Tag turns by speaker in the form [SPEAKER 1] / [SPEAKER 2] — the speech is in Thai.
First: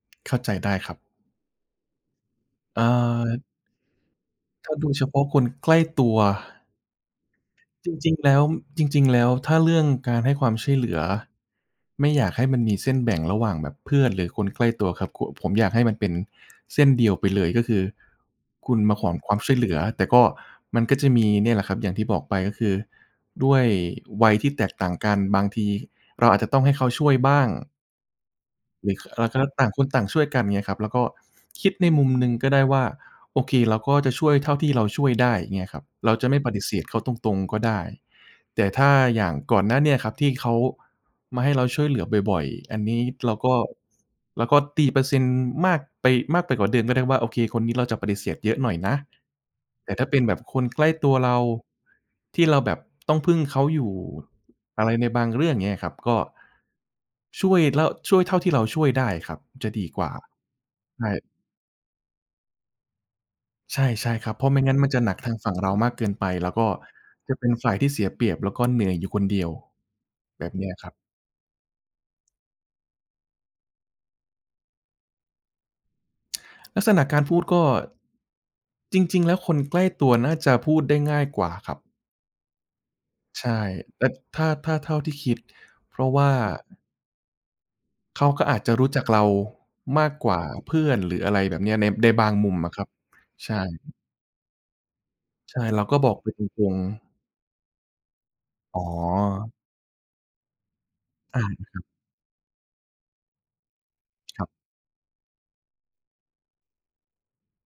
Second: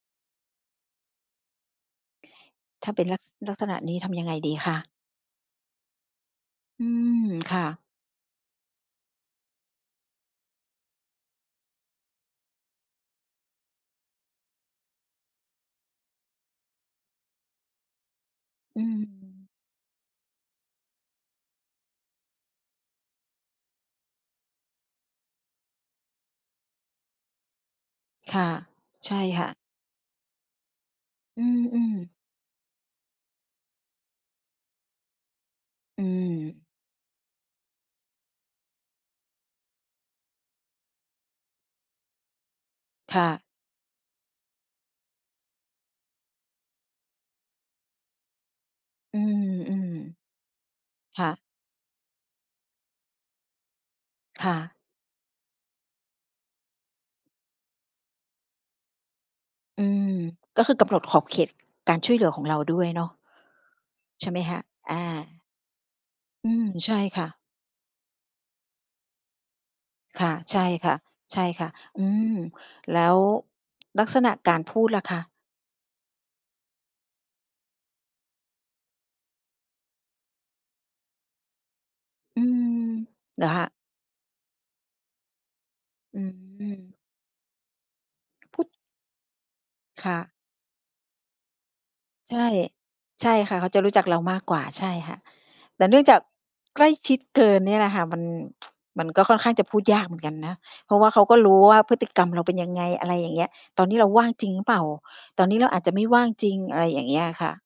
[SPEAKER 1] เข้าใจได้ครับ เอ่
[SPEAKER 2] ถ้าเป็น ลักษ
[SPEAKER 1] อ
[SPEAKER 2] ลักษณะนี้ทำยังไงดีค
[SPEAKER 1] ถ้า
[SPEAKER 2] ะ?
[SPEAKER 1] ดูเฉพาะคนใกล้ตัว
[SPEAKER 2] อืม ค่ะ
[SPEAKER 1] จริง ๆ แล้ว จริง ๆ แล้ว ถ้าเรื่องการให้ความช่วยเหลือ ไม่อยากให้มันมีเส้นแบ่งระหว่างแบบเพื่อน หรือคนใกล้ตัวครับ ค ผมอยากให้มันเป็นเส้นเดียวไปเลย ก็คือคุ
[SPEAKER 2] อื
[SPEAKER 1] ณมาขอความ
[SPEAKER 2] ม
[SPEAKER 1] ช่วยเหลือ แต่ก็ มันก็จะมีเนี่ยแหละครับ อย่างที่บอกไปก็คือ ด้วยวัยที่แตกต่างกัน บางทีเราอาจจะต้องให้เขาช่วยบ้าง
[SPEAKER 2] ค่ะ
[SPEAKER 1] หรือ ค
[SPEAKER 2] ใช่
[SPEAKER 1] อะไรก็
[SPEAKER 2] ค
[SPEAKER 1] แล
[SPEAKER 2] ่
[SPEAKER 1] ้
[SPEAKER 2] ะ
[SPEAKER 1] ว ต่างคนต่างช่วยกันเงี้ยครับ แล้วก็
[SPEAKER 2] อื
[SPEAKER 1] คิดใน
[SPEAKER 2] อ
[SPEAKER 1] มุม
[SPEAKER 2] ๆ
[SPEAKER 1] หนึ่งก็ได้ว่า โอเค เราก็จะช่วยเท่าที่เราช่วยได้ เงี้ยครับ
[SPEAKER 2] อื
[SPEAKER 1] เราจะไม่ปฏ
[SPEAKER 2] ม
[SPEAKER 1] ิเสธเขาตรง ๆ ก็ได้ แต่ถ้าอย่างก่อนหน้าเนี้ยครับ ที่เขามาให้เราช่วยเหลือบ่อย ๆ อันนี้
[SPEAKER 2] ค่
[SPEAKER 1] เรา
[SPEAKER 2] ะ
[SPEAKER 1] ก็ เราก็ตีเปอร์เซ็นต์มากไป มากไปกว่าเดิมก็ได้ว่า โอเค คนนี้เราจะปฏิเสธเยอะหน่อยนะ
[SPEAKER 2] อืม
[SPEAKER 1] แต่ถ้าเป็นแบบคนใกล้ตัว
[SPEAKER 2] ๆ ค่
[SPEAKER 1] เร
[SPEAKER 2] ะ
[SPEAKER 1] า ที่เราแบบต้องพึ่งเขาอยู่
[SPEAKER 2] ค่ะ
[SPEAKER 1] อะไรในบางเรื่อง เงี้ยครับ ก็ ช่วยแล้ว ช่วยเท่าที่เราช่วยได้ครับ จะ
[SPEAKER 2] อ
[SPEAKER 1] ด
[SPEAKER 2] ื
[SPEAKER 1] ีกว
[SPEAKER 2] ม
[SPEAKER 1] ่า
[SPEAKER 2] ก็คือกำหน
[SPEAKER 1] ใช
[SPEAKER 2] ดขอ
[SPEAKER 1] ่
[SPEAKER 2] บเขตการช่วยเหลือของเราด้วยเนาะ?
[SPEAKER 1] ใช่ ๆ
[SPEAKER 2] ใช
[SPEAKER 1] ค
[SPEAKER 2] ่
[SPEAKER 1] รั
[SPEAKER 2] ไ
[SPEAKER 1] บ
[SPEAKER 2] หม
[SPEAKER 1] เพรา
[SPEAKER 2] ค
[SPEAKER 1] ะไม
[SPEAKER 2] ะ?
[SPEAKER 1] ่งั้นมัน
[SPEAKER 2] อา
[SPEAKER 1] จะหนักทางฝั่งเรามากเกินไป
[SPEAKER 2] อ
[SPEAKER 1] แ
[SPEAKER 2] ื
[SPEAKER 1] ล้วก
[SPEAKER 2] ม
[SPEAKER 1] ็
[SPEAKER 2] ใช่ค่
[SPEAKER 1] จะ
[SPEAKER 2] ะ
[SPEAKER 1] เป็นฝ่ายที่เสียเปรียบ แล้วก็เหนื่อยอยู่คนเดียว
[SPEAKER 2] ค่ะ
[SPEAKER 1] แบบ
[SPEAKER 2] ใช
[SPEAKER 1] เน
[SPEAKER 2] ่
[SPEAKER 1] ี้ยค
[SPEAKER 2] ค
[SPEAKER 1] ร
[SPEAKER 2] ่
[SPEAKER 1] ับ
[SPEAKER 2] ะ ใช่ค่ะ อืม แล้ว ลักษณะการพูดล่ะคะ?
[SPEAKER 1] ลักษณะการพูดก็ จริง ๆ แล้วคนใกล้ตัวน่าจะพูดได้ง่ายกว่าครับ
[SPEAKER 2] อืม เห
[SPEAKER 1] ใ
[SPEAKER 2] ร
[SPEAKER 1] ช
[SPEAKER 2] อค
[SPEAKER 1] ่
[SPEAKER 2] ะ?
[SPEAKER 1] แต่ ถ้า ถ้าเท่าที่คิด เพราะ
[SPEAKER 2] อื
[SPEAKER 1] ว่า
[SPEAKER 2] ม
[SPEAKER 1] เขาก็อ
[SPEAKER 2] พ
[SPEAKER 1] า
[SPEAKER 2] ู
[SPEAKER 1] จ
[SPEAKER 2] ด
[SPEAKER 1] จะรู้จักเราม
[SPEAKER 2] ค
[SPEAKER 1] าก
[SPEAKER 2] ่
[SPEAKER 1] ก
[SPEAKER 2] ะ
[SPEAKER 1] ว่าเพื่อน หรืออะไรแบบเนี้ย ใน ในบา
[SPEAKER 2] ใ
[SPEAKER 1] ง
[SPEAKER 2] ช
[SPEAKER 1] ม
[SPEAKER 2] ่
[SPEAKER 1] ุมอะครับ
[SPEAKER 2] ใช่
[SPEAKER 1] ใช
[SPEAKER 2] ค่ะ เขาจะรู
[SPEAKER 1] ่
[SPEAKER 2] ้จักเรามากกว่า ใช่ค่ะ
[SPEAKER 1] ใช่
[SPEAKER 2] แ
[SPEAKER 1] เร
[SPEAKER 2] ต
[SPEAKER 1] า
[SPEAKER 2] ่เน
[SPEAKER 1] ก็
[SPEAKER 2] ื่อง
[SPEAKER 1] บ
[SPEAKER 2] จ
[SPEAKER 1] อก
[SPEAKER 2] าก
[SPEAKER 1] ไปตรง
[SPEAKER 2] ใกล้
[SPEAKER 1] ๆ
[SPEAKER 2] ชิดเกินเนี่ยแหละค่ะ มัน
[SPEAKER 1] อ๋
[SPEAKER 2] มันก็ค่อนข้า
[SPEAKER 1] อ
[SPEAKER 2] งจะพูดยากเหมือนกันนะ เพราะว่าเขาก
[SPEAKER 1] ได
[SPEAKER 2] ็
[SPEAKER 1] ้
[SPEAKER 2] รู
[SPEAKER 1] ไ
[SPEAKER 2] ้
[SPEAKER 1] หม
[SPEAKER 2] ว
[SPEAKER 1] ค
[SPEAKER 2] ่
[SPEAKER 1] รั
[SPEAKER 2] า
[SPEAKER 1] บ?
[SPEAKER 2] พฤติกรรมเราเป็นยังไง อะไรอย่างเงี้ย ตอนนี้เราว่าง
[SPEAKER 1] คร
[SPEAKER 2] จร
[SPEAKER 1] ั
[SPEAKER 2] ิ
[SPEAKER 1] บ
[SPEAKER 2] งหรือเปล่า ตอนนี้เราอาจจะไม่ว่างจริง อะไรอย่างเงี้ยค่ะ